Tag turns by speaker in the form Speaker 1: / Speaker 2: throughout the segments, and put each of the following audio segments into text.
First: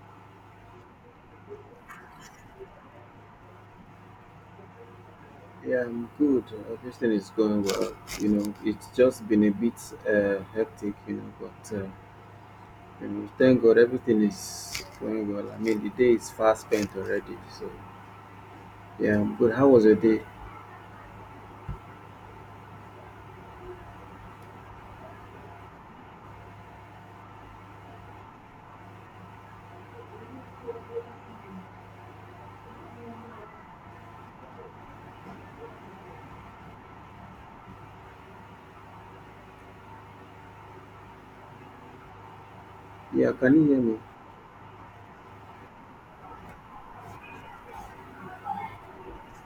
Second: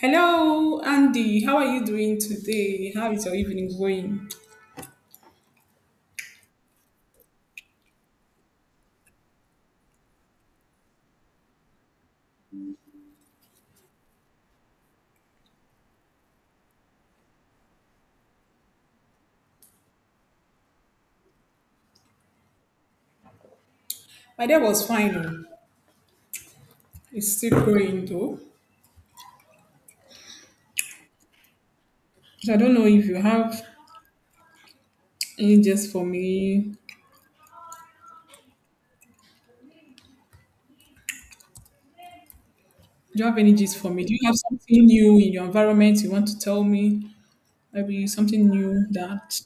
Speaker 1: Hello, Andy. How are you doing today? How is your evening going?
Speaker 2: Yeah, I'm good. Everything is going well. You know, it's just been a bit hectic, you know, but you know, thank God everything is going well. I mean, the day is fast spent already. So, yeah, I'm good. How was your day?
Speaker 1: My day was fine. Oh, it's still going though. So I don't know if you have any gist for me. Do you
Speaker 2: Yeah,
Speaker 1: have
Speaker 2: can
Speaker 1: any
Speaker 2: you
Speaker 1: gist
Speaker 2: hear
Speaker 1: for
Speaker 2: me?
Speaker 1: me? Do you have something new in your environment you want to tell me? Maybe something new that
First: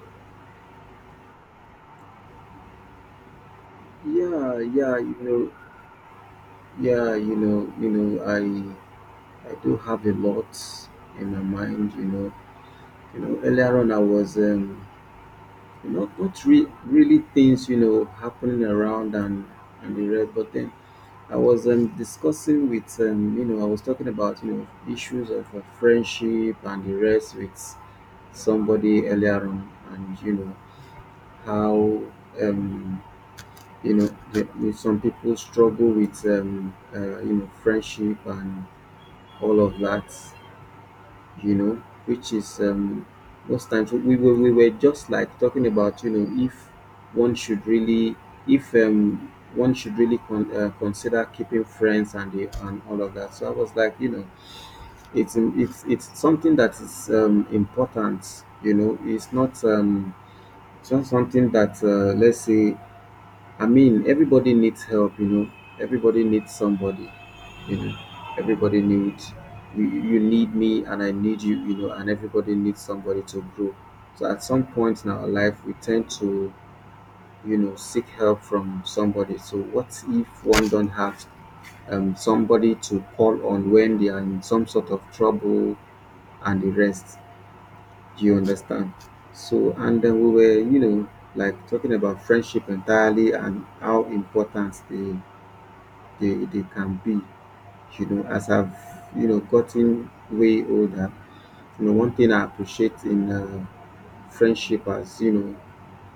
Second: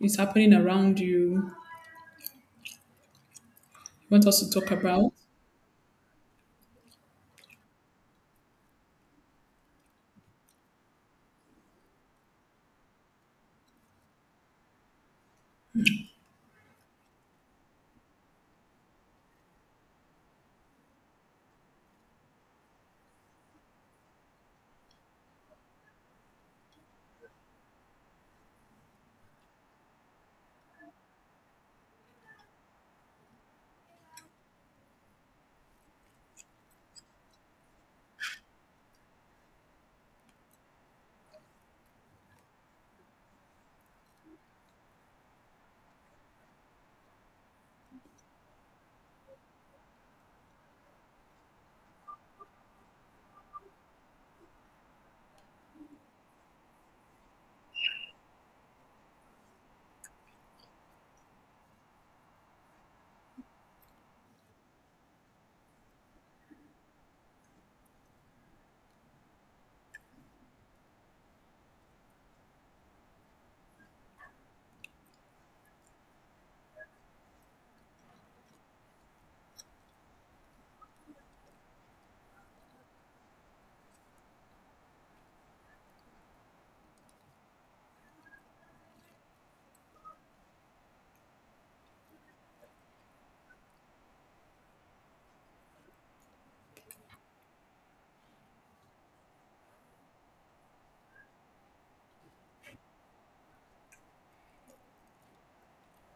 Speaker 1: is happening around you. You want us to
Speaker 2: Yeah,
Speaker 1: talk about?
Speaker 2: yeah, you know, I do have a lot in my mind, you know. You know, earlier on I was you know, not really things, you know, happening around and the rest, but then I was discussing with, you know, I was talking about, you know, issues of friendship and the rest with somebody earlier on, and, you know, how, you know, the, with some people struggle with, you know, friendship and all of that, you know, which is most times we were just like talking about, you know, if one should really, if one should really consider keeping friends and the, and all of that. So I was like, you know, it's something that is important. You know, it's not something that let's say. I mean, everybody needs help. You know, everybody needs somebody, you know, everybody needs, you need me and I need you, you know, and everybody needs somebody to grow. So at some point in our life we tend to, you know, seek help from somebody. So what if one don't have somebody to call on when they are in some sort of trouble and the rest? Do you understand? So and then we were, you know, like talking about friendship entirely and how important they can be. You know, as I've, you know, gotten way older, you know, one thing I appreciate in friendship has, you know,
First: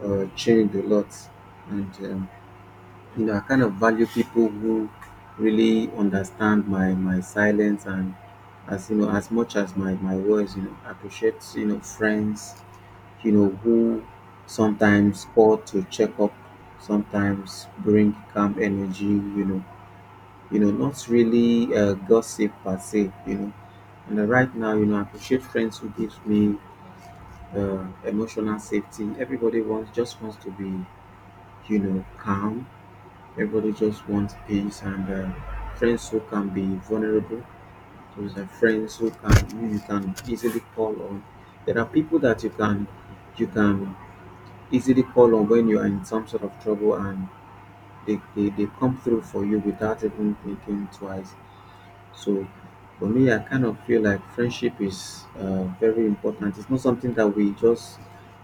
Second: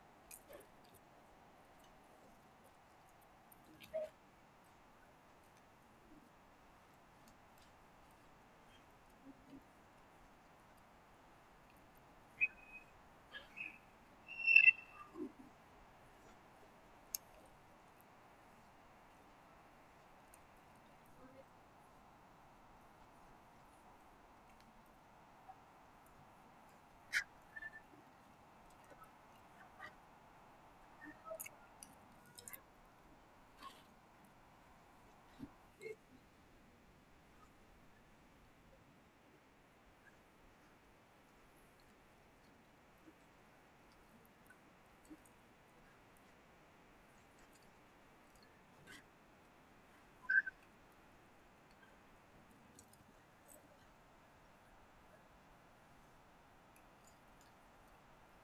Speaker 2: changed a lot. And, you know, I kind of value people who really understand my silence and as, you know, as much as my words, you know, I appreciate, you know, friends, you know, who sometimes call to check up, sometimes bring calm energy, you know, not really gossip per se, you know, and right now, you know, I appreciate friends who gives me uh, emotional safety. Everybody wants just wants to be, you know, calm. Everybody just wants peace, and friends who can be vulnerable. Those are friends who can, who you can easily call on. There are people that you can, you can easily call on when you are in some sort of trouble, and they come through for you without even thinking twice. So for me, I kind of feel like friendship is very important. It's not something that we just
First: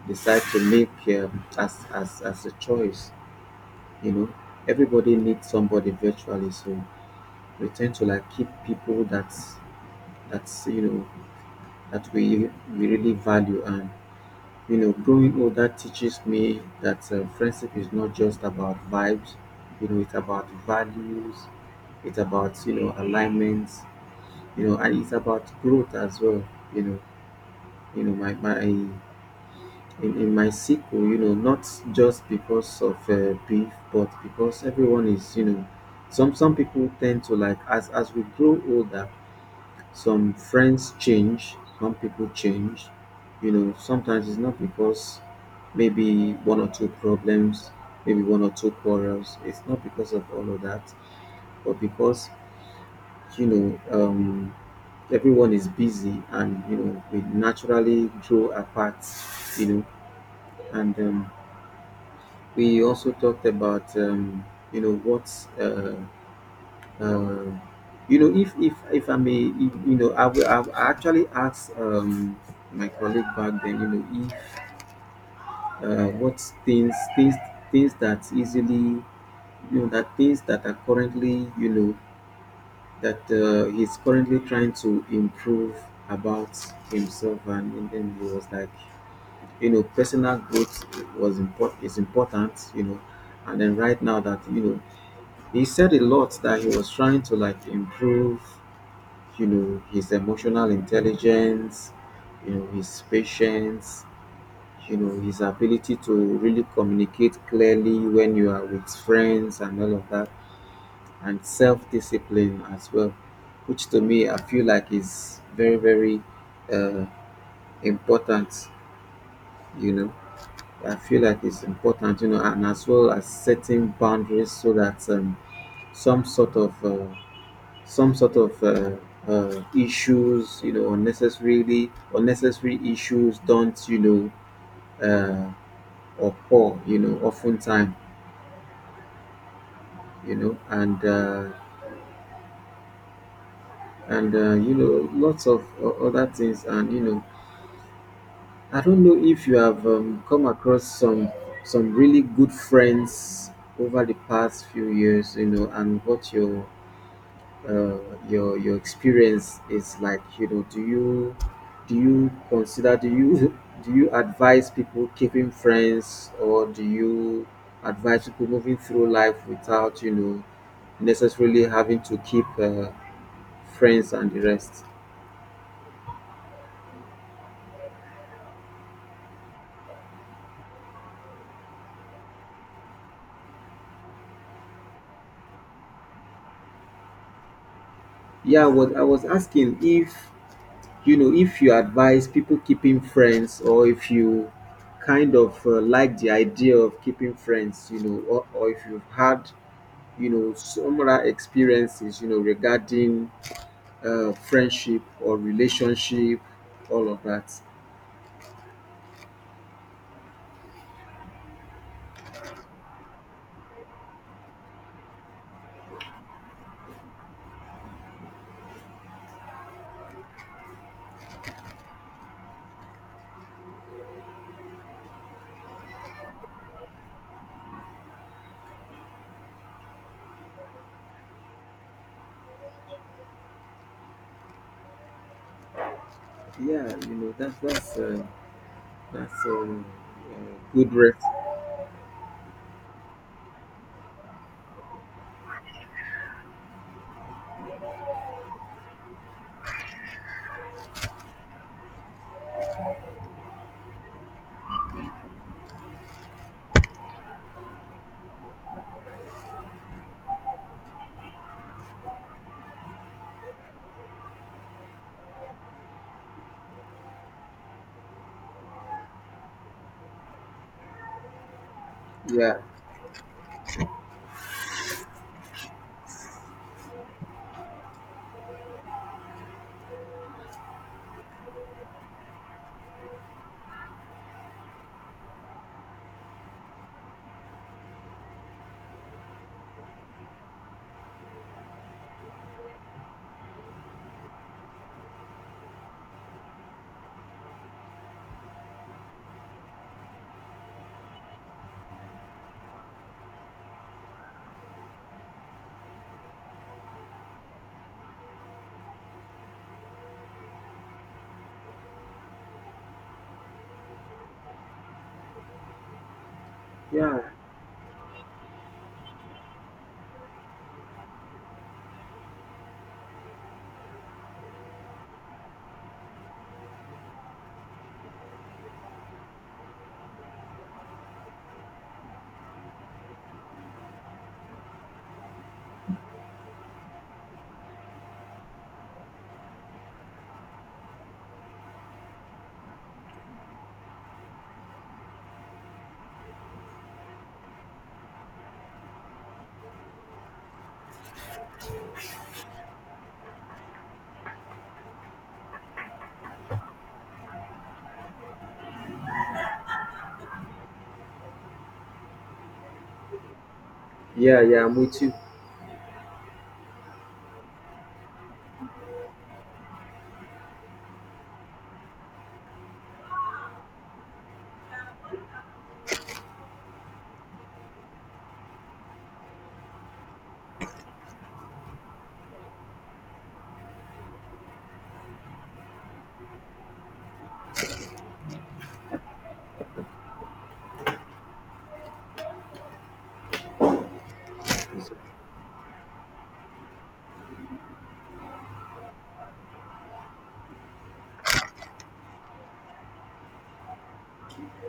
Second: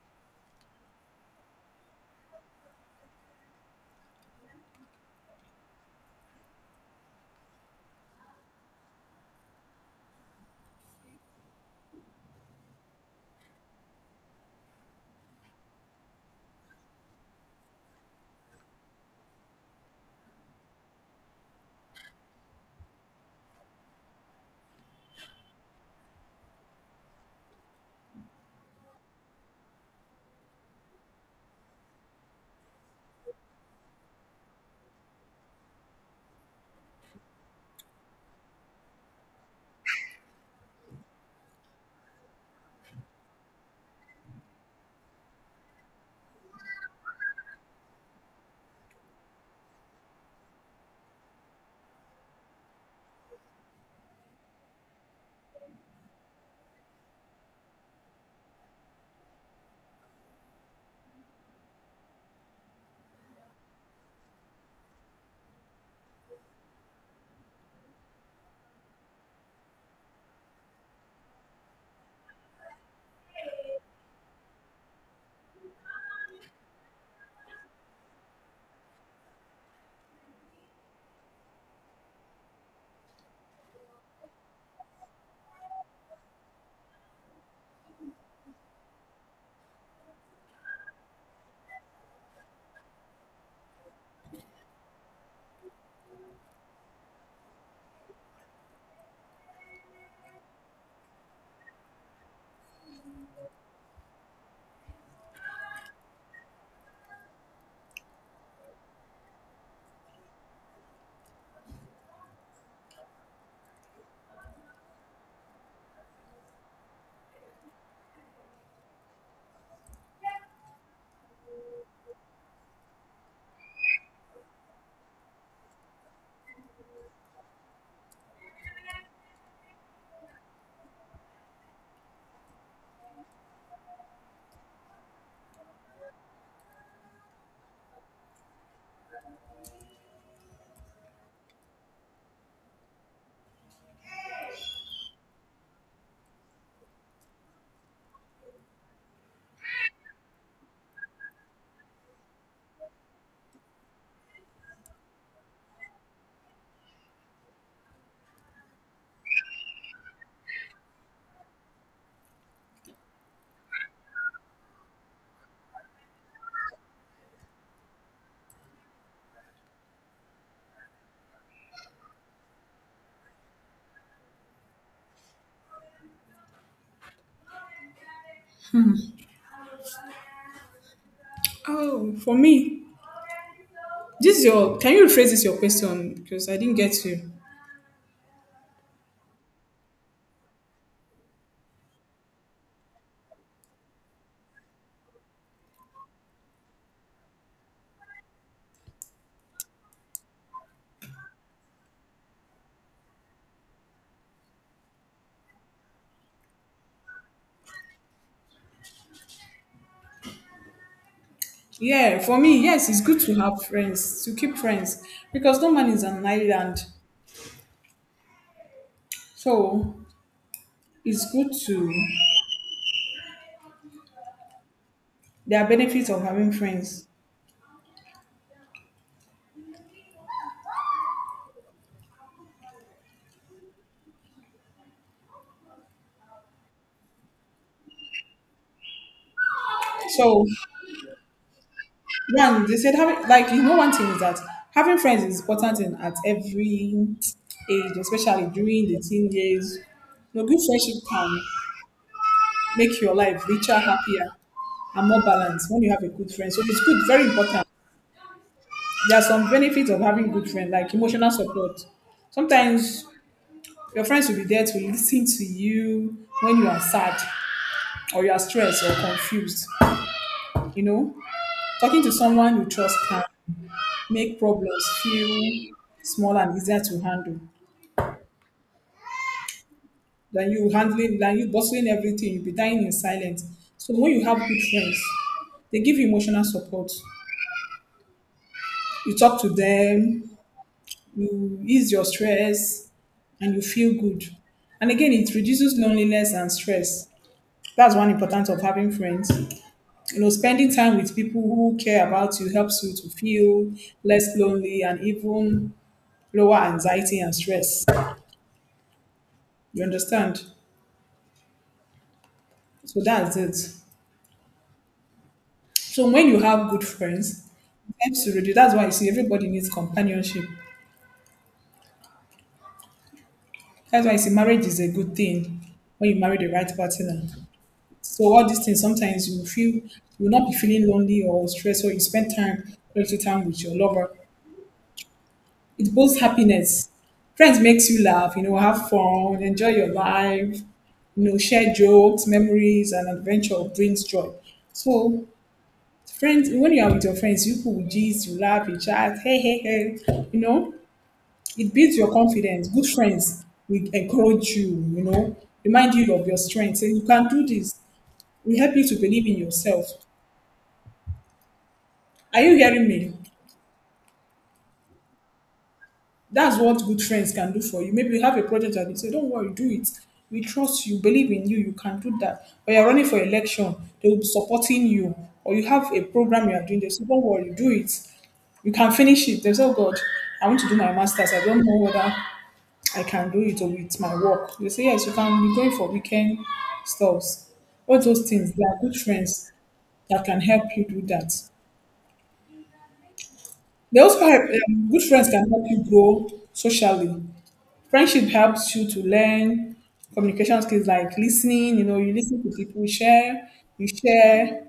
Speaker 2: decide to make as, as a choice. You know, everybody needs somebody virtually. So we tend to like keep people that, that's, you know, that we really value. And you know, growing older teaches me that friendship is not just about vibes. You know, it's about values. It's about, you know, alignments, you know, and it's about growth as well, you know, you know, my in my circle, you know, not just because of beef, but because everyone is, you know, some people tend to like, as we grow older, some friends change, some people change. You know, sometimes it's not because maybe one or two problems, maybe one or two quarrels. It's not because of all of that, but because, you know, everyone is busy and, you know, we naturally grow apart, you know. And we also talked about, you know what, uh, uh, you know, if I may, you know, I will actually asked my colleague back then, you know, if what things that easily, you know, that things that are currently, you know, that he's currently trying to improve about himself. And then he was like, you know, personal growth was important, is important, you know. And then right now that, you know, he said a lot that he was trying to like improve, you know, his emotional intelligence, you know, his patience, you know, his ability to really communicate clearly when you are with friends and all of that, and self-discipline as well, which to me I feel like is very very uh, important, you know. I feel like it's important, you know, and as well as setting boundaries so that some sort of some sort of uh, issues, you know, unnecessarily unnecessary issues don't, you know, occur, you know, oftentimes, you know. And you know, lots of other things, and you know, I don't know if you have come across some really good friends over the past few years, you know, and what uh, your experience is like, you know. Do you, do you consider, do you do you advise people keeping friends, or do you advise people moving through life without, you know, necessarily having to keep friends and the rest?
Speaker 1: Oh, for me, this is your— can you rephrase this your question, because I didn't get you.
Speaker 2: Yeah, what I was asking if, you know, if you advise people keeping friends, or if you kind of like the idea of keeping friends, you know, or if you've had, you know, similar experiences, you know, regarding friendship or relationship, all of that.
Speaker 1: Yeah, for me, yes, it's good to have friends, to keep friends, because no man is an island. So it's good to, there are benefits of having friends.
Speaker 2: Yeah, you know that, that's that's um,
Speaker 1: So,
Speaker 2: good ref.
Speaker 1: one, they said, having, one thing is that having friends is important in, at every age, especially during the teen years. You know, good friendship can make your life richer, happier, and more balanced when you have a good friend. So it's good, very important. There are some benefits of having good friends, like emotional support. Sometimes your friends will be there to listen to you when you are sad or you are stressed or confused. You know, talking to
Speaker 2: Yeah,
Speaker 1: someone you trust can make problems feel small and easier to handle than you handling, than you bustling everything. You'll be dying in silence. So when you have good friends, they give you emotional support. You talk to them, you ease your stress, and you feel good. And again, it reduces loneliness and stress. That's one importance of having friends. You know, spending time with people who care about you helps you to feel less lonely and even lower anxiety and stress. You understand? So that's it. So when you have good
Speaker 2: yeah,
Speaker 1: friends, it helps to reduce. That's why you see everybody needs companionship. That's why you see marriage is a good thing when you marry the right partner. So all these things, sometimes you feel you will not be feeling lonely or stressed, or you spend time, quality time with your lover. It boasts happiness. Friends makes you laugh, you know, have fun, enjoy your life, you know, share jokes, memories, and adventure brings joy. So friends, when you are with your friends, you could gist, you laugh, you chat, hey, hey, hey, you know, it builds your confidence. Good friends will encourage you, you know, remind you of your strengths, say you can do this. We help you to believe in yourself. Are you hearing me?
Speaker 2: yeah, yeah, I'm with you.
Speaker 1: That's what good friends can do for you. Maybe you have a project and they say, don't worry, do it. We trust you, believe in you, you can do that. Or you're running for election, they will be supporting you. Or you have a program you are doing, they say, don't worry, do it. You can finish it. They say, oh God, I want to do my master's. I don't know whether I can do it or with my work. They say, yes, you can be going for weekend stuffs. All those things, they are good friends that can help you do that. They also help, good friends can help you grow socially. Friendship helps you to learn communication skills like listening, you know, you listen to people, share,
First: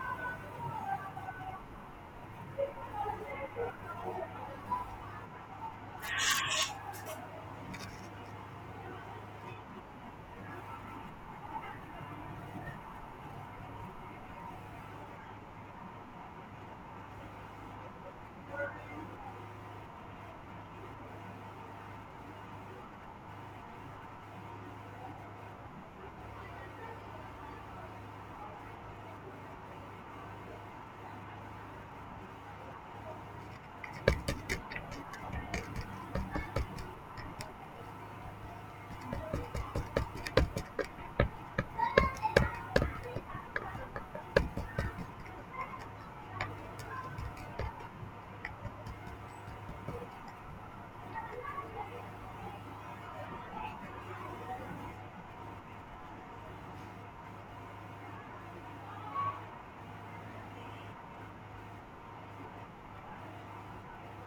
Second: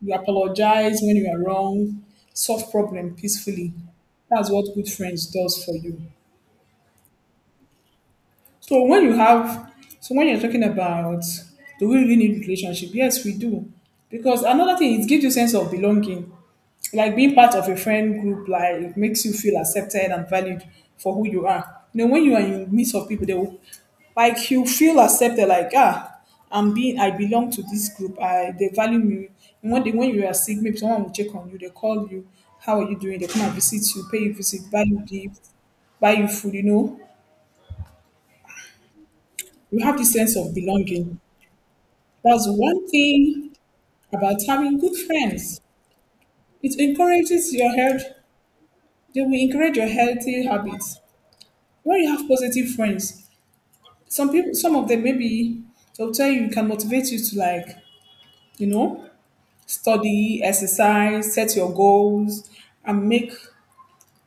Speaker 1: you apologize when you are wrong, solve problem peacefully. That's what good friends does for you. So when you have, so when you're talking about, do we really need relationship? Yes, we do, because another thing, it gives you sense of belonging, like being part of a friend group. Like it makes you feel accepted and valued for who you are. You know, when you are in the midst of people, they will, like you feel accepted. Like, ah, I'm being, I belong to this group. I they value me. And when they, when you are sick, maybe someone will check on you. They call you. How are you doing? They come and visit you, pay you visit, value gifts, buy you food, you know, you have the sense of belonging. That's one thing about having good friends. It encourages your health. They will encourage your healthy habits. When you have positive friends, some people, some of them maybe they'll tell you, can motivate you to like, you know, study, exercise, set your goals, and make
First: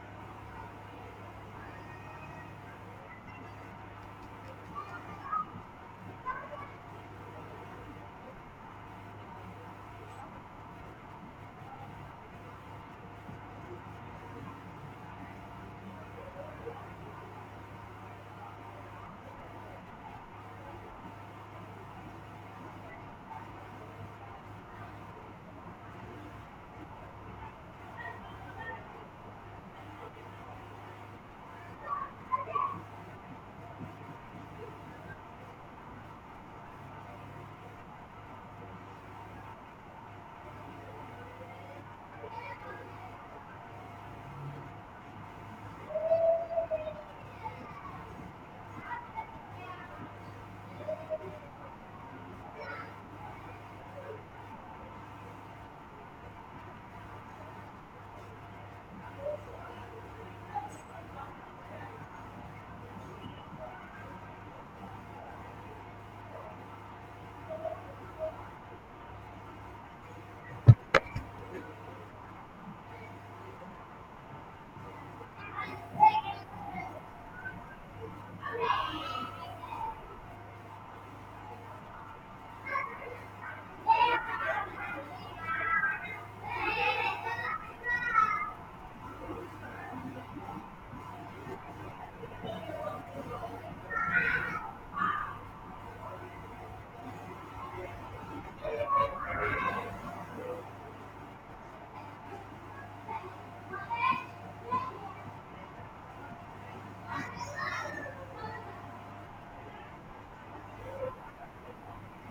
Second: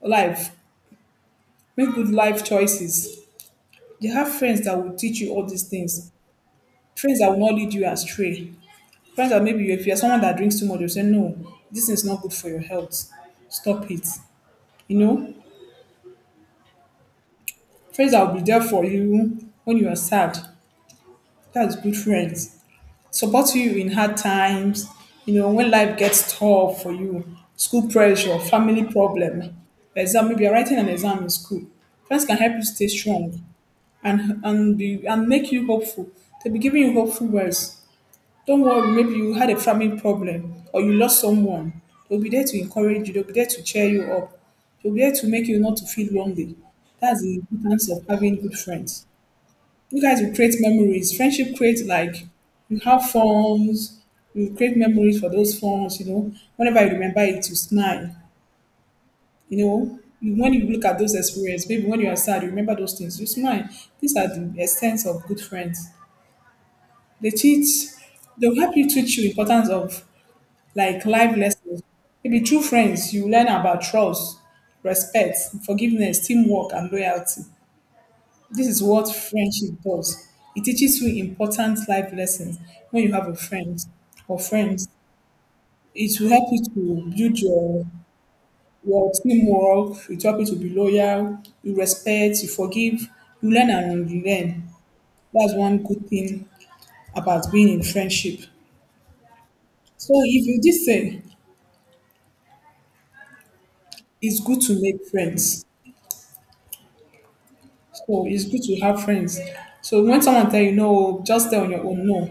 Speaker 1: life, make good life choices. You have friends that will teach you all these things. Friends that will not lead you astray. Friends that all, maybe you, if you're someone that drinks too much, you'll say, no, this is not good for your health. Stop it. You know, friends that will be there for you when you are sad. That's good friends. Support you in hard times. You know, when life gets tough for you, school pressure, family problem, exam, maybe you're writing an exam in school. Friends can help you stay strong and be and make you hopeful. They'll be giving you hopeful words. Don't worry, maybe you had a family problem or you lost someone. They'll be there to encourage you, they'll be there to cheer you up, they'll be there to make you not to feel lonely. That's the importance of having good friends. You guys will create memories. Friendship creates, like you have forms, you create memories for those forms, you know. Whenever you remember it, you smile. You know, you— when you look at those experiences, maybe when you are sad, you remember those things, you smile. These are the essence of good friends. They teach, they'll help you teach you importance of like life lessons. Maybe through friends, you learn about trust, respect, forgiveness, teamwork, and loyalty. This is what friendship does. It teaches you important life lessons when you have a friend or friends. It will help you to build your teamwork. It will help you to be loyal. You respect. You forgive. You learn and you learn. That's one good thing about being in friendship. So if you did say it's good to make friends, so it's good to have friends. So when someone tell you no, just stay on your own. No,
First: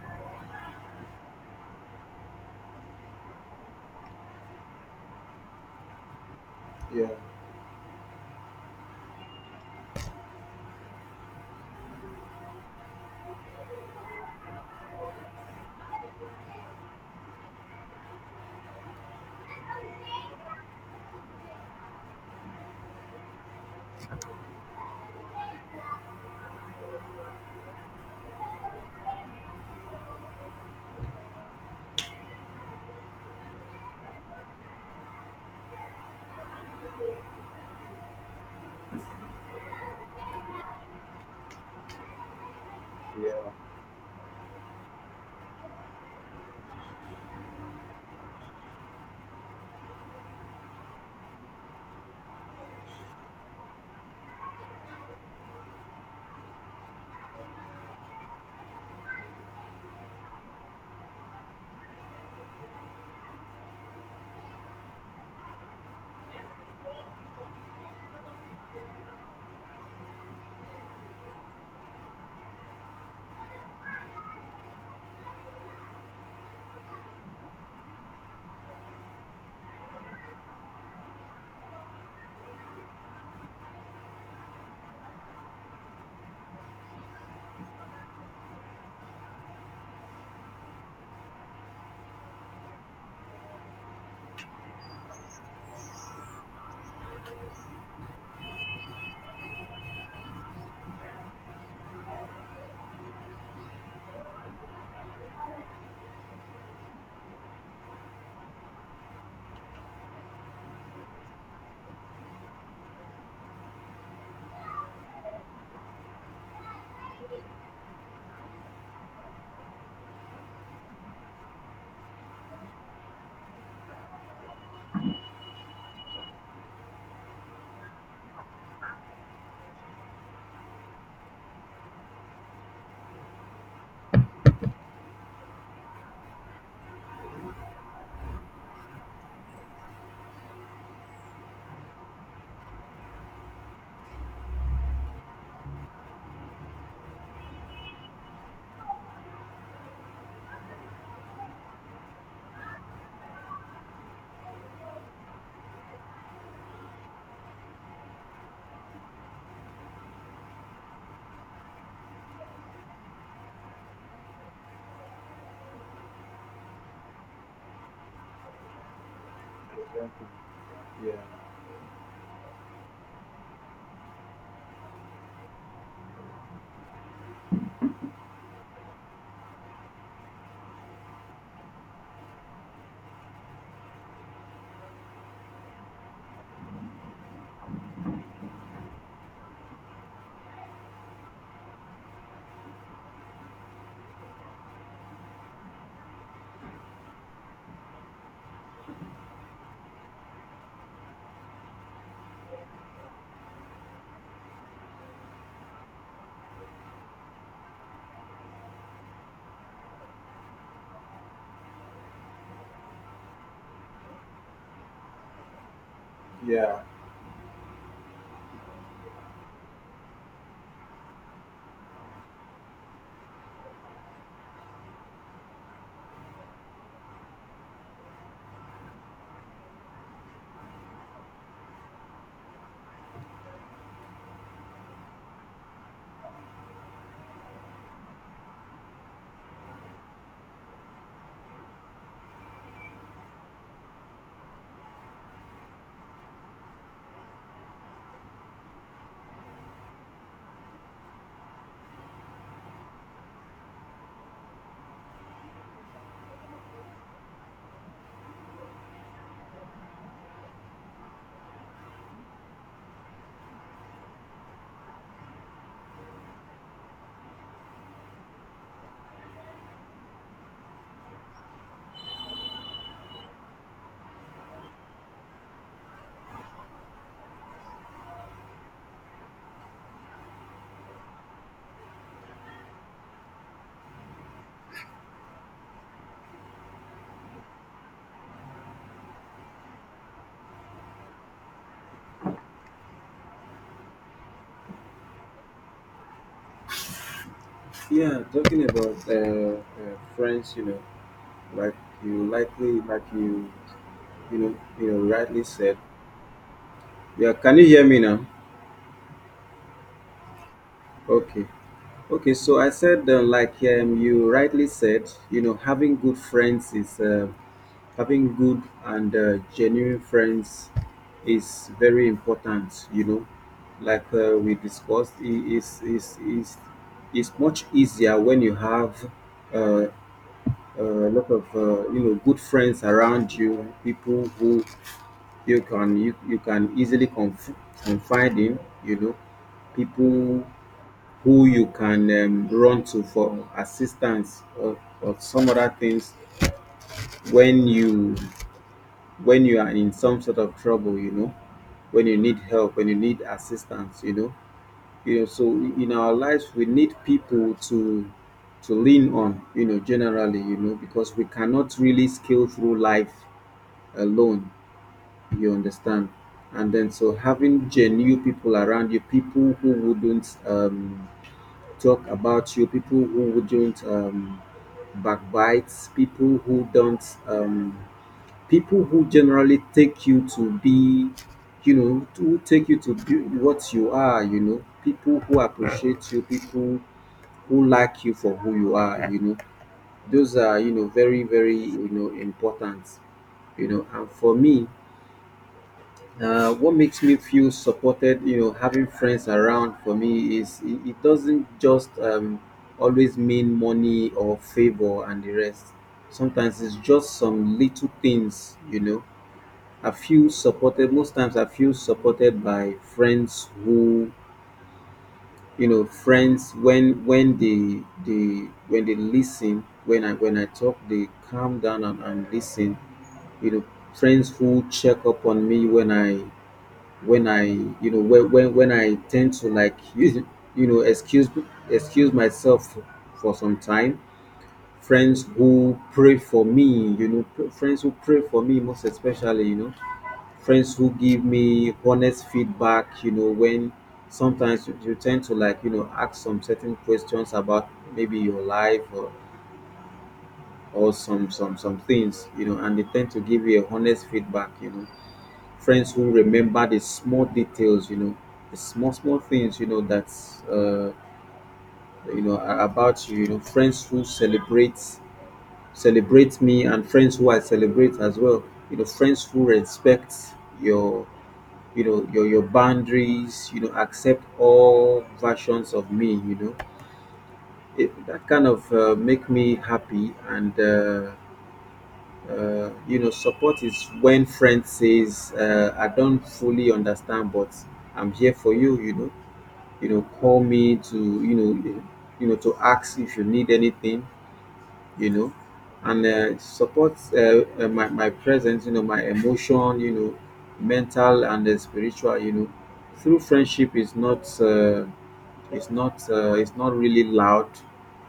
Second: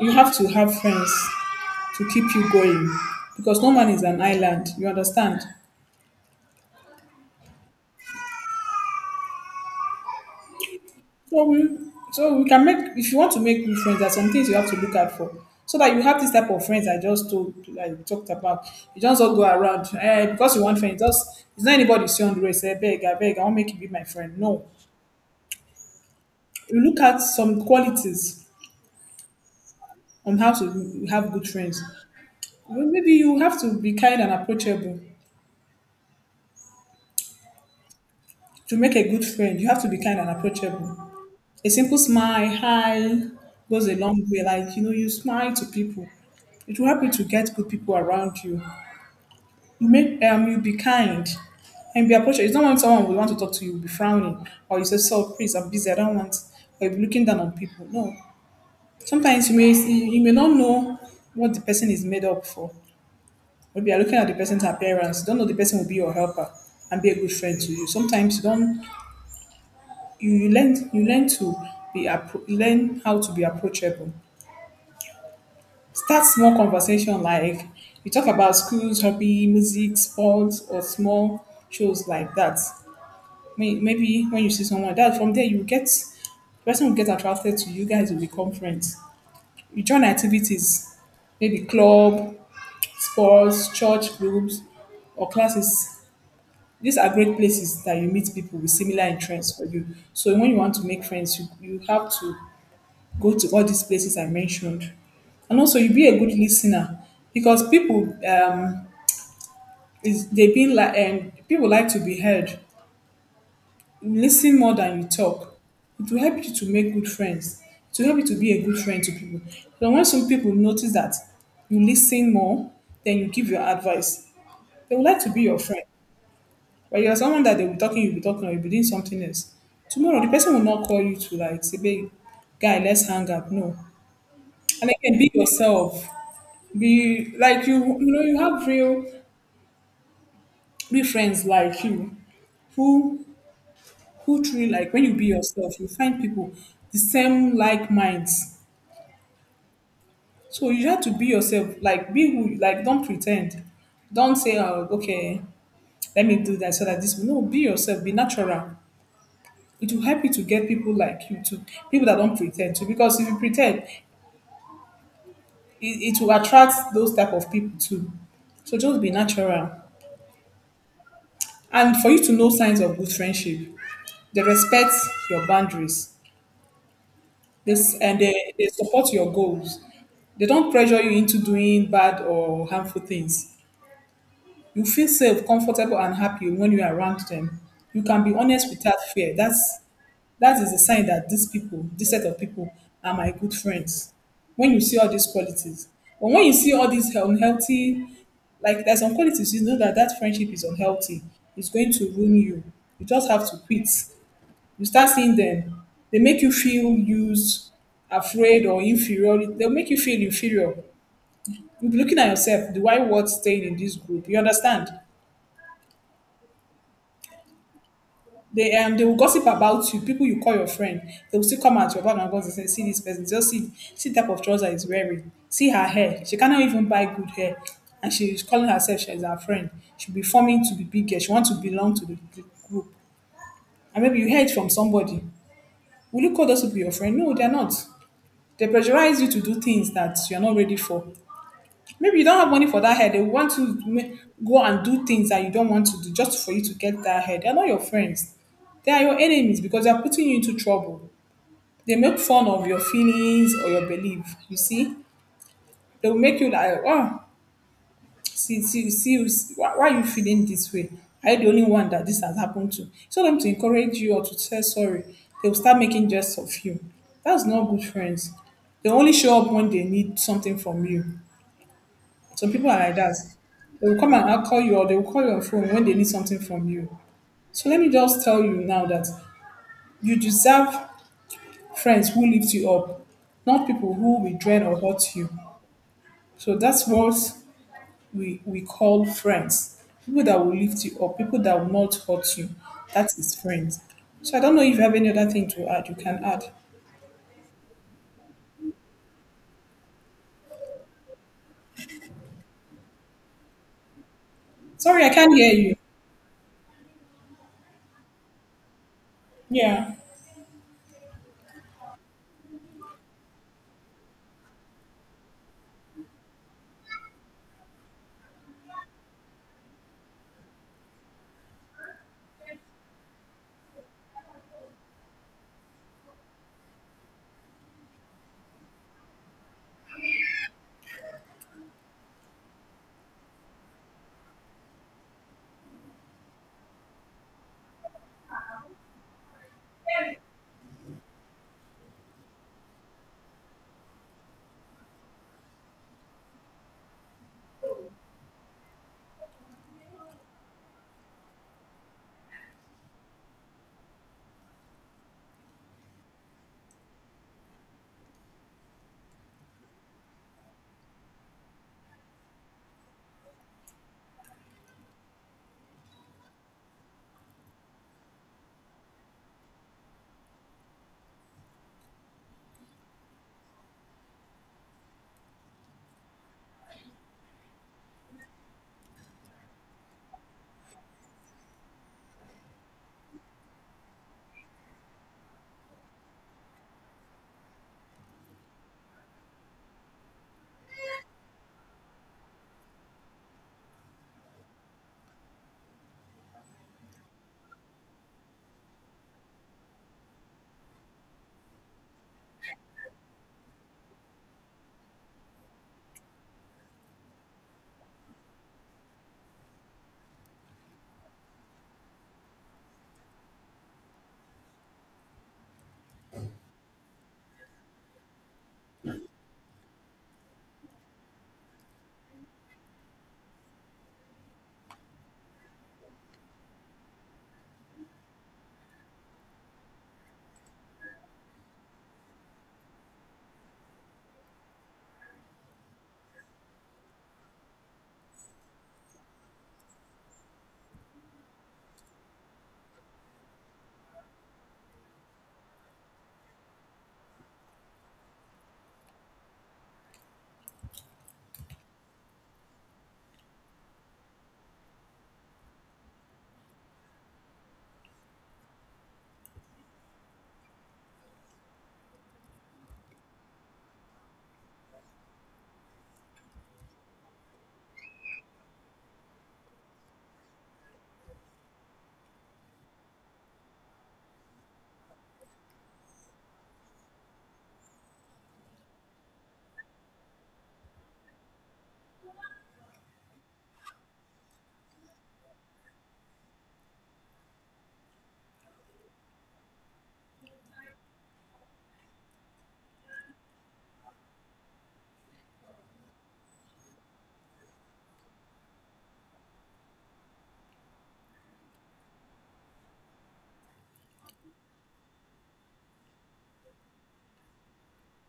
Speaker 1: you have to have friends to keep you going, because no man is an island. You understand?
Speaker 2: Yeah,
Speaker 1: So we, so we can make, if you want to make new friends, there are some things you have to look out for, so that you have this type of friends I just told, I talked about. You just don't go around, eh, because you want friends. Just it's not anybody you see on the road say beg, I want make you be my friend. No, you look at some qualities on how to have good friends. Well, maybe you have to be kind and approachable. To make a good friend, you have to be kind and approachable. A simple smile, hi,
Speaker 2: yeah,
Speaker 1: goes a long way. Like, you know, you smile to people. It will help you to get good people around you. You make, you be kind and be approachable. It's not when someone will want to talk to you, will be frowning, or you say, so please, I'm busy, I don't want, or you'll be looking down on people. No. Sometimes you may see, you may not know what the person is made up for. Maybe you're looking at the person's appearance. You don't know the person will be your helper and be a good friend to you. Sometimes you don't, you, you learn to be learn how to be approachable. Start small conversation, like you talk about schools, hobby, music, sports, or small shows like that. Maybe when you see someone that from there you get the person will get attracted to you guys will become friends. You join activities, maybe club, sports, church groups, or classes. These are great places that you meet people with similar interests for you. So when you want to make friends, you have to go to all these places I mentioned. And also, you be a good listener, because people is they being like people like to be heard. Listen more than you talk. It will help you to make good friends. It will help you to be a good friend to people. So when some people notice that you listen more, then you give your advice, they would like to be your friend. But you're someone that they'll be talking, you'll be talking, or you'll be doing something else. Tomorrow, the person will not call you to like say, babe, guy, let's hang up. No. And again, be yourself. Be like you know, you have real, real friends like you who who truly like when you be yourself, you find people the same like minds. So you have to be yourself, like be who, like don't pretend. Don't say, oh, okay, let me do that so that this will, no, be yourself, be natural. It will help you to get people like you too, people that don't pretend to. Because if you pretend, it will attract those type of people too. So just be natural.
Speaker 2: exactly. Yeah,
Speaker 1: And for you to know signs of good friendship, they respect your boundaries. This, and they support your goals. They don't pressure you into doing bad or harmful things. You feel safe, comfortable, and happy when you are around them. You can be honest without fear. That is a sign that these people, this set of people, are my good friends. When you see all these qualities, but when you see all these unhealthy, like there's some qualities you know that that friendship is unhealthy, it's going to ruin you. You just have to quit. You start seeing them, they make you feel used, afraid, or inferior. They'll make you feel inferior. You'll be looking at yourself, do I worth staying in this group? You understand?
Speaker 2: yeah.
Speaker 1: They will gossip about you. People you call your friend, they will still come at your back and gossip, and say, see this person, just see the type of trouser he's wearing. See her hair. She cannot even buy good hair, and she's calling herself she's our friend. She'll be forming to be bigger. She wants to belong to the group. And maybe you heard from somebody. Will you call those people your friend? No, they're not. They pressurize you to do things that you're not ready for. Maybe you don't have money for that head. They want to go and do things that you don't want to do just for you to get that head. They're not your friends. They are your enemies because they're putting you into trouble. They make fun of your feelings or your belief. You see, they will make you like, oh, see why are you feeling this way? Are you the only one that this has happened to? Tell them to encourage you or to say sorry. They will start making jests of you. That's not good friends. They only show up when they need something from you. Some people are like that. They will come and I'll call you, or they will call you on phone when they need something from you. So let me just tell you now that you deserve friends who lift you up, not people who will drain or hurt you. So that's what we call friends. People that will lift you up, people that will not hurt you. That is friends. So I don't know if you have any other thing to add, you can add.
Speaker 2: Yeah, talking about friends, you know, like, you likely like you know, you know
Speaker 1: Sorry, I can't
Speaker 2: rightly
Speaker 1: hear
Speaker 2: said.
Speaker 1: you.
Speaker 2: Yeah, can you hear me now?
Speaker 1: Yeah.
Speaker 2: Okay. Okay, so I said, like you rightly said, you know, having good friends is having good and genuine friends is very important. You know, like we discussed, is much easier when you have uh, a lot of you know, good friends around you, people who you can you, you can easily confide in. You know, people who you can run to for assistance or some other things when you, when you are in some sort of trouble, you know, when you need help, when you need assistance, you know, you know, so in our lives we need people to lean on, you know, generally, you know, because we cannot really scale through life alone. You understand? And then so having genuine people around you, people who wouldn't talk about you, people who wouldn't backbite, people who don't, people who generally take you to be, you know, to take you to be what you are, you know, people who appreciate you, people who like you for who you are, you know, those are, you know, very, very, you know, important, you know. And for me, what makes me feel supported, you know, having friends around for me is it, it doesn't just always mean money or favor and the rest. Sometimes it's just some little things, you know. I feel supported most times. I feel supported by friends who, you know, friends when they when they listen, when I talk, they calm down and listen. You know, friends who check up on me when I, you know, when I tend to like, you know, excuse myself for some time. Friends who pray for me, you know, friends who pray for me most especially, you know, friends who give me honest feedback, you know, when sometimes you, you tend to like, you know, ask some certain questions about maybe your life or some things, you know, and they tend to give you a honest feedback, you know, friends who remember the small details, you know, the small things, you know, that's you know, about you, you know, friends who celebrate me and friends who I celebrate as well, you know, friends who respect your, you know, your boundaries, you know, accept all versions of me, you know, it, that kind of make me happy. And you know, support is when friend says, I don't fully understand, but I'm here for you, you know, you know, call me to, you know, you know, to ask if you need anything, you know. And support my, my presence, you know, my emotion, you know, mental and spiritual, you know, through friendship is not it's not really loud,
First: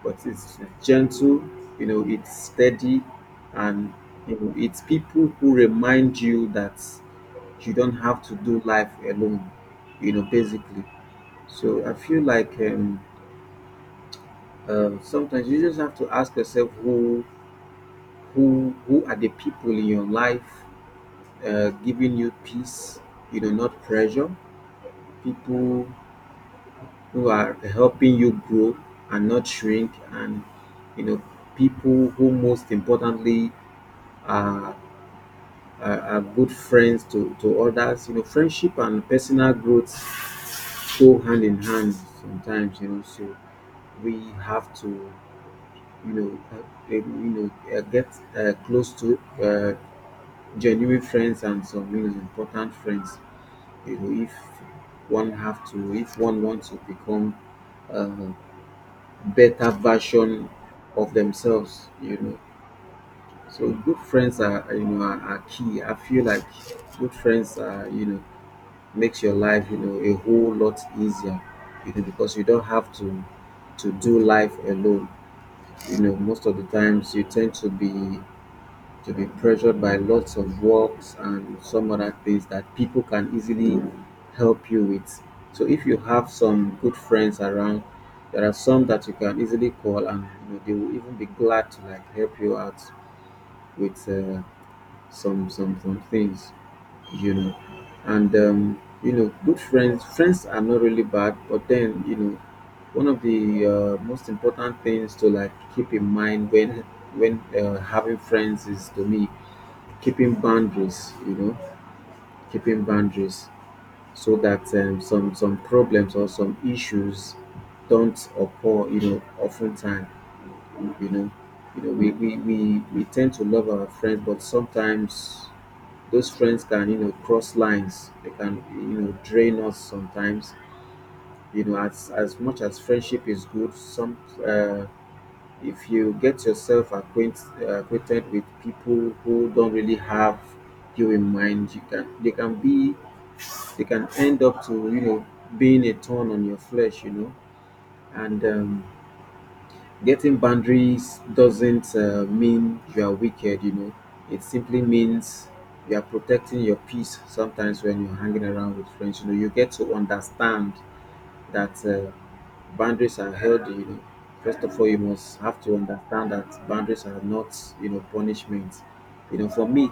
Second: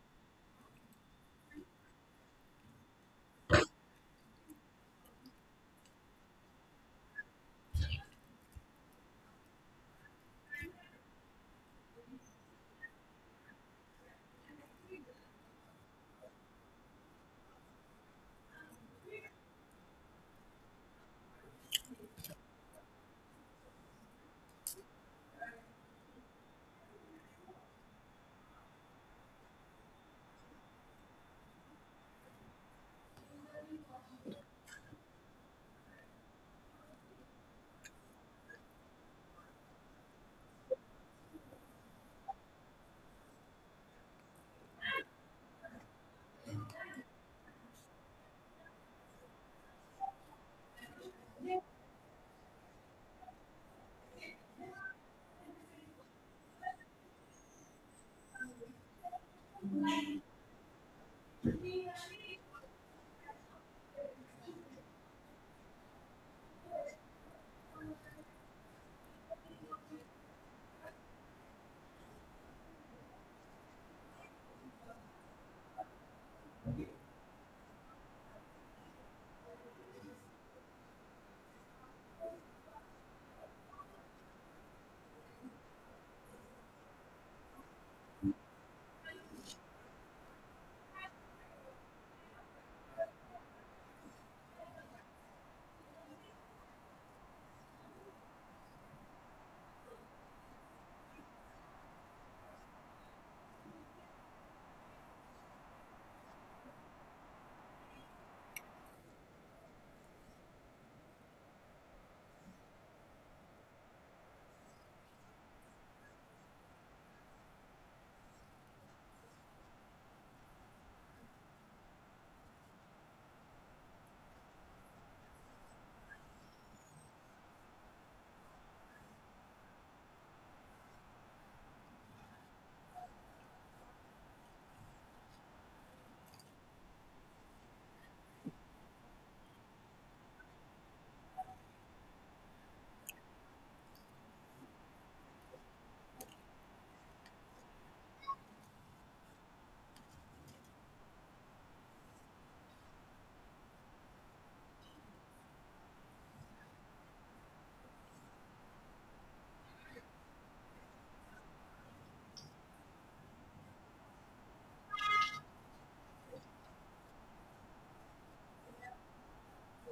Speaker 2: but it's gentle. You know, it's steady, and you know, it's people who remind you that you don't have to do life alone. You know, basically. So I feel like sometimes you just have to ask yourself who are the people in your life giving you peace. You know, not pressure. People who are helping you grow and not shrink, and you know, people who most importantly are, are good friends to others, you know. Friendship and personal growth go hand in hand sometimes, you know. So we have to you know uh, um, get close to genuine friends and some, you know, important friends, you know. If one have to if one wants to become uh, better version of themselves, you know. So good friends are, you know are key, I feel like. Good friends are, you know, makes your life, you know, a whole lot easier, you know, because you don't have to do life alone, you know. Most of the times you tend to be pressured by lots of works and some other things that people can easily help you with. So if you have some good friends around, there are some that you can easily call, and you know, they will even be glad to like help you out with some things, you know. And you know, good friends are not really bad, but then you know, one of the most important things to like keep in mind when having friends is, to me, keeping boundaries, you know. Keeping boundaries so that some problems or some issues don't occur, you know, oftentimes. You know, we tend to love our friends, but sometimes those friends can, you know, cross lines, they can, you know, drain us sometimes, you know. As much as friendship is good, some uh, if you get yourself acquainted with people who don't really have you in mind, you can they can be, they can end up to, you know, being a thorn on your flesh, you know. And getting boundaries doesn't mean you are wicked, you know. It simply means you are protecting your peace. Sometimes when you're hanging around with friends, you know, you get to understand that. Boundaries are held, you know. First of all, you must have to understand that boundaries are not, you know, punishment, you know. For me,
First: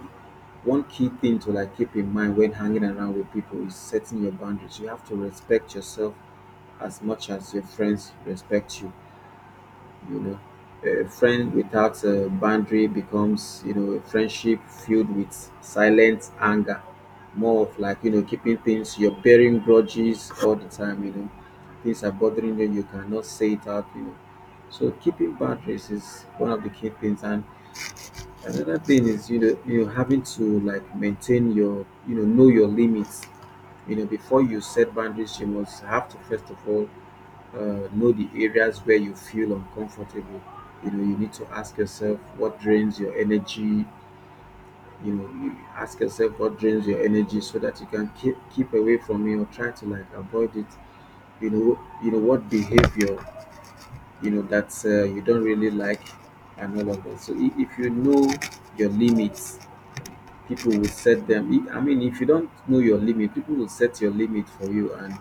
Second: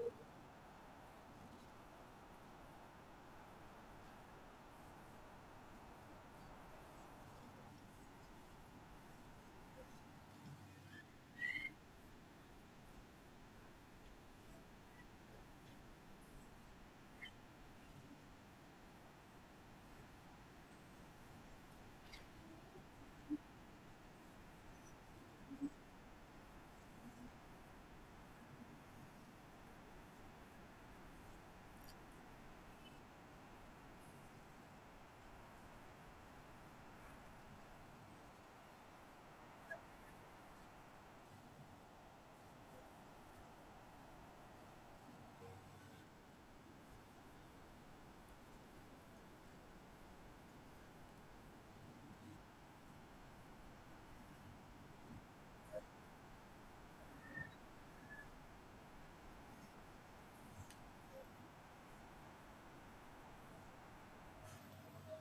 Speaker 2: one key thing to like keep in mind when hanging around with people is setting your boundaries. You have to respect yourself as much as your friends respect you, you know. A friend without a boundary becomes, you know, a friendship filled with silent anger, more of like, you know, keeping things, you're bearing grudges all the time, you know, things are bothering you, you cannot say it out, you know. So keeping boundaries is one of the key things, and another thing is, you know, you know, having to like maintain your, you know your limits, you know. Before you set boundaries, you must have to first of all know the areas where you feel uncomfortable, you know. You need to ask yourself what drains your energy, you know. You ask yourself what drains your energy so that you can keep away from it or try to like avoid it, you know. You know what behavior, you know, that you don't really like and all of that. So if you know your limits, people will set them I mean, if you don't know your limit, people will set your limit for you, and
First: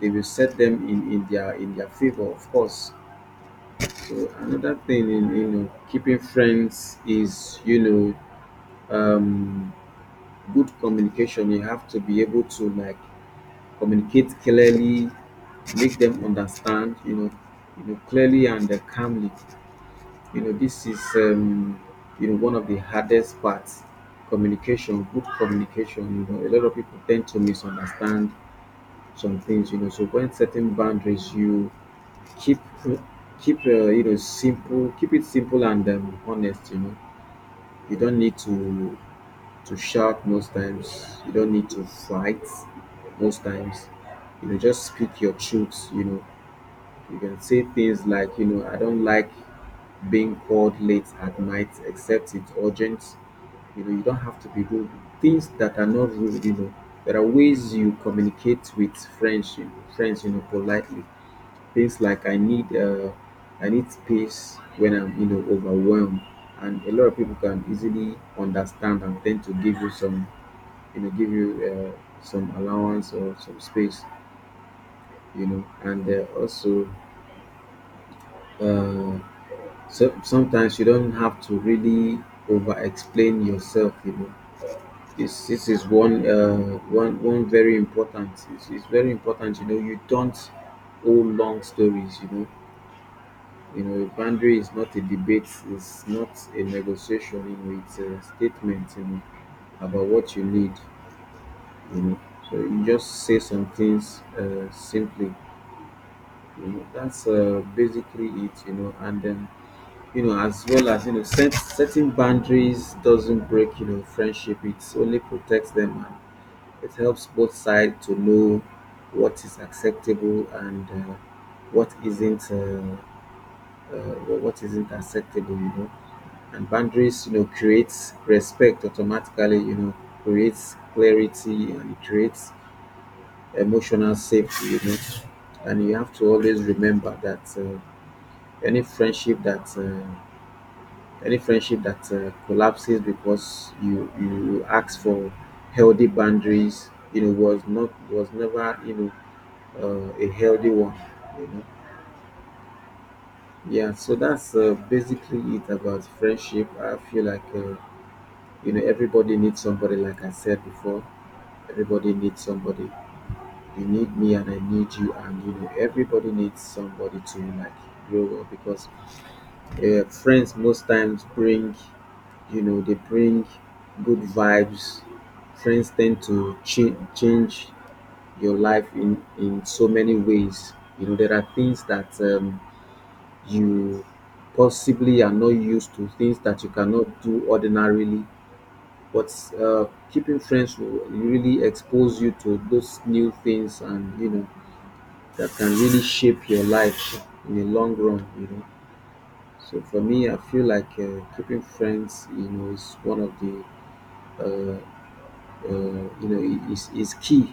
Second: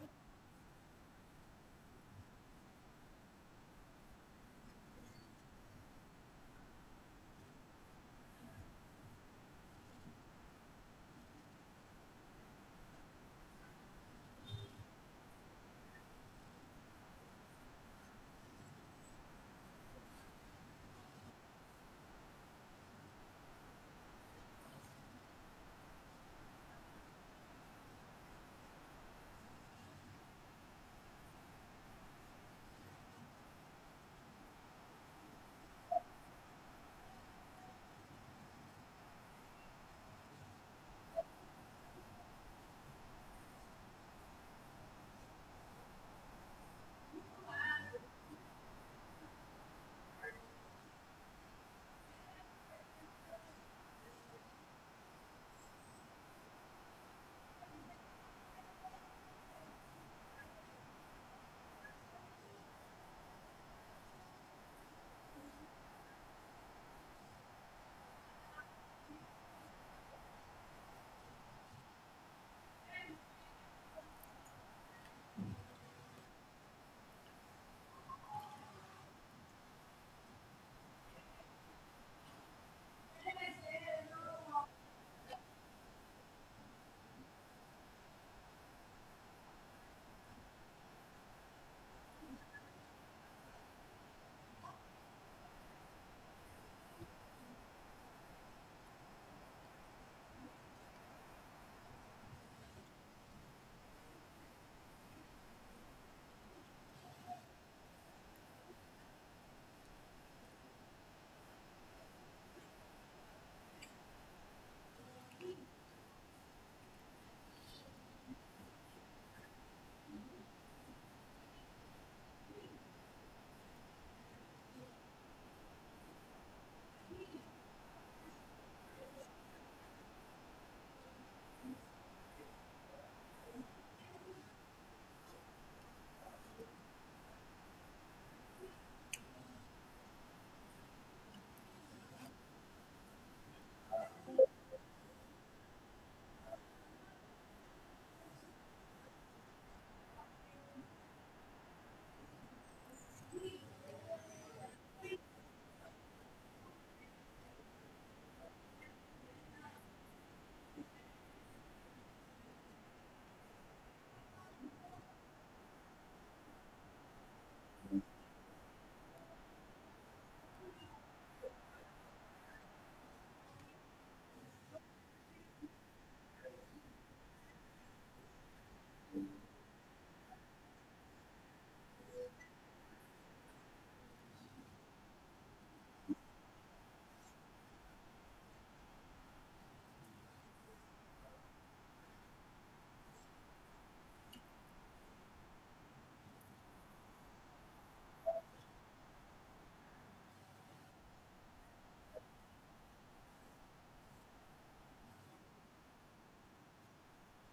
Speaker 2: they will set them in their favor, of course. So another thing in, you know, keeping friends is, you know, um, good communication. You have to be able to like communicate clearly, make them understand. You know clearly and calmly. You know, this is you know, one of the hardest parts. Communication, good communication. You know, a lot of people tend to misunderstand some things. You know, so when setting boundaries, you keep keep you know, simple, keep it simple and honest, you know. You don't need to shout most times, you don't need to fight most times, you know, just speak your truth, you know. You can say things like, you know, I don't like being called late at night except it's urgent, you know. You don't have to be rude, things that are not rude, you know. There are ways you communicate with friends, you friends you know, politely, things like, I need space when I'm, you know, overwhelmed, and a lot of people can easily understand and tend to give you some, you know, give you some allowance or some space, you know. And also uh, so, sometimes you don't have to really over explain yourself, you know. This is one one very important. It's very important, you know. You don't owe long stories, you know. You know, a boundary is not a debate, it's not a negotiation, you know, it's a statement, you know, about what you need, you know. So you just say some things simply, you know, that's basically it, you know. And then, you know, as well as, you know, setting boundaries doesn't break, you know, friendship, it only protects them, and it helps both sides to know what is acceptable and what isn't, uh, uh, what isn't acceptable, you know. And boundaries, you know, creates respect automatically, you know, creates clarity, and it creates emotional safety, you know. And you have to always remember that any friendship that uh, any friendship that collapses because you ask for healthy boundaries, you know, was never, you know, a healthy one, you know. Yeah. So that's basically it about friendship. I feel like you know, everybody needs somebody. Like I said before, everybody needs somebody. You need me and I need you, and you know, everybody needs somebody to like grow well, because friends most times bring, you know, they bring good vibes. Friends tend to change your life in so many ways, you know. There are things that you possibly are not used to, things that you cannot do ordinarily, but uh, keeping friends will really expose you to those new things, and you know, that can really shape your life in the long run, you know. So for me, I feel like keeping friends, you know, is one of the uh, you know, is key,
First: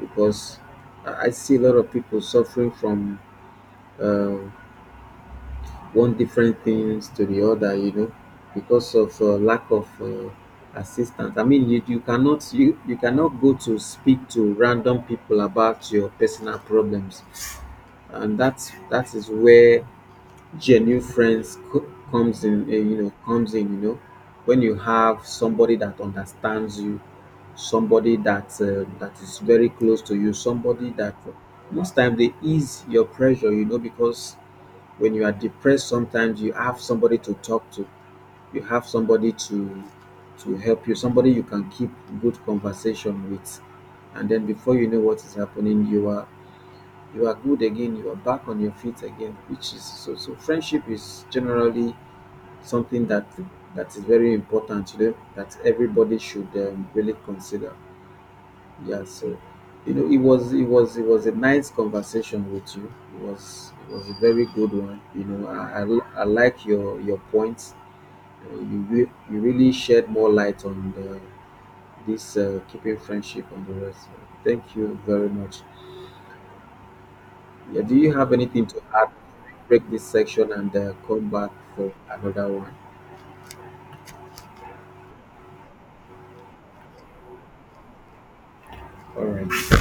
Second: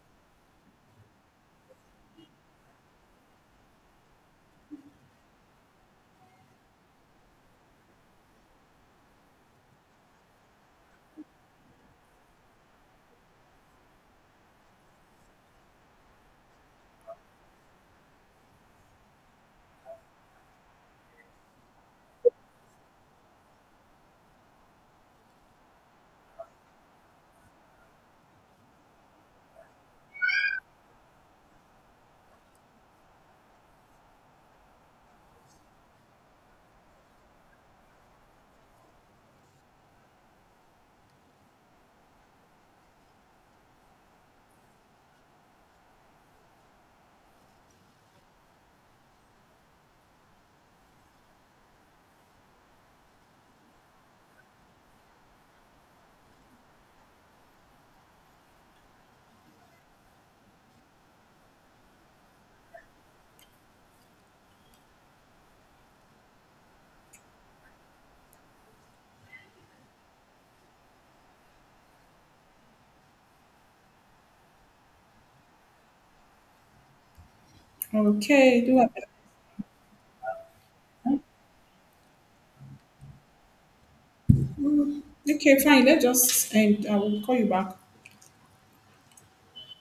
Speaker 2: because I see a lot of people suffering from uh, one different things to the other, you know, because of lack of assistance. I mean, you cannot go to speak to random people about your personal problems, and that is where genuine friends comes in. You know, comes in. You know, when you have somebody that understands you, somebody that is very close to you, somebody that most time they ease your pressure. You know, because when you are depressed, sometimes you have somebody to talk to, you have somebody to help you, somebody you can keep good conversation with. And then before you know what is happening, you are, you are good again, you are back on your feet again, which is so friendship is generally something that is very important, you know, that everybody should really consider. Yeah. So you know, it was it was a nice conversation with you. It was, it was a very good one. You know, I like your points. You you really shed more light on this keeping friendship and the rest. Thank you very much. Yeah, do you have
Speaker 1: Okay,
Speaker 2: anything
Speaker 1: do
Speaker 2: to
Speaker 1: I?
Speaker 2: add? Break this section and come back for another one.
Speaker 1: Mm, okay, fine. Let's just end. I will call you back.
Speaker 2: All right.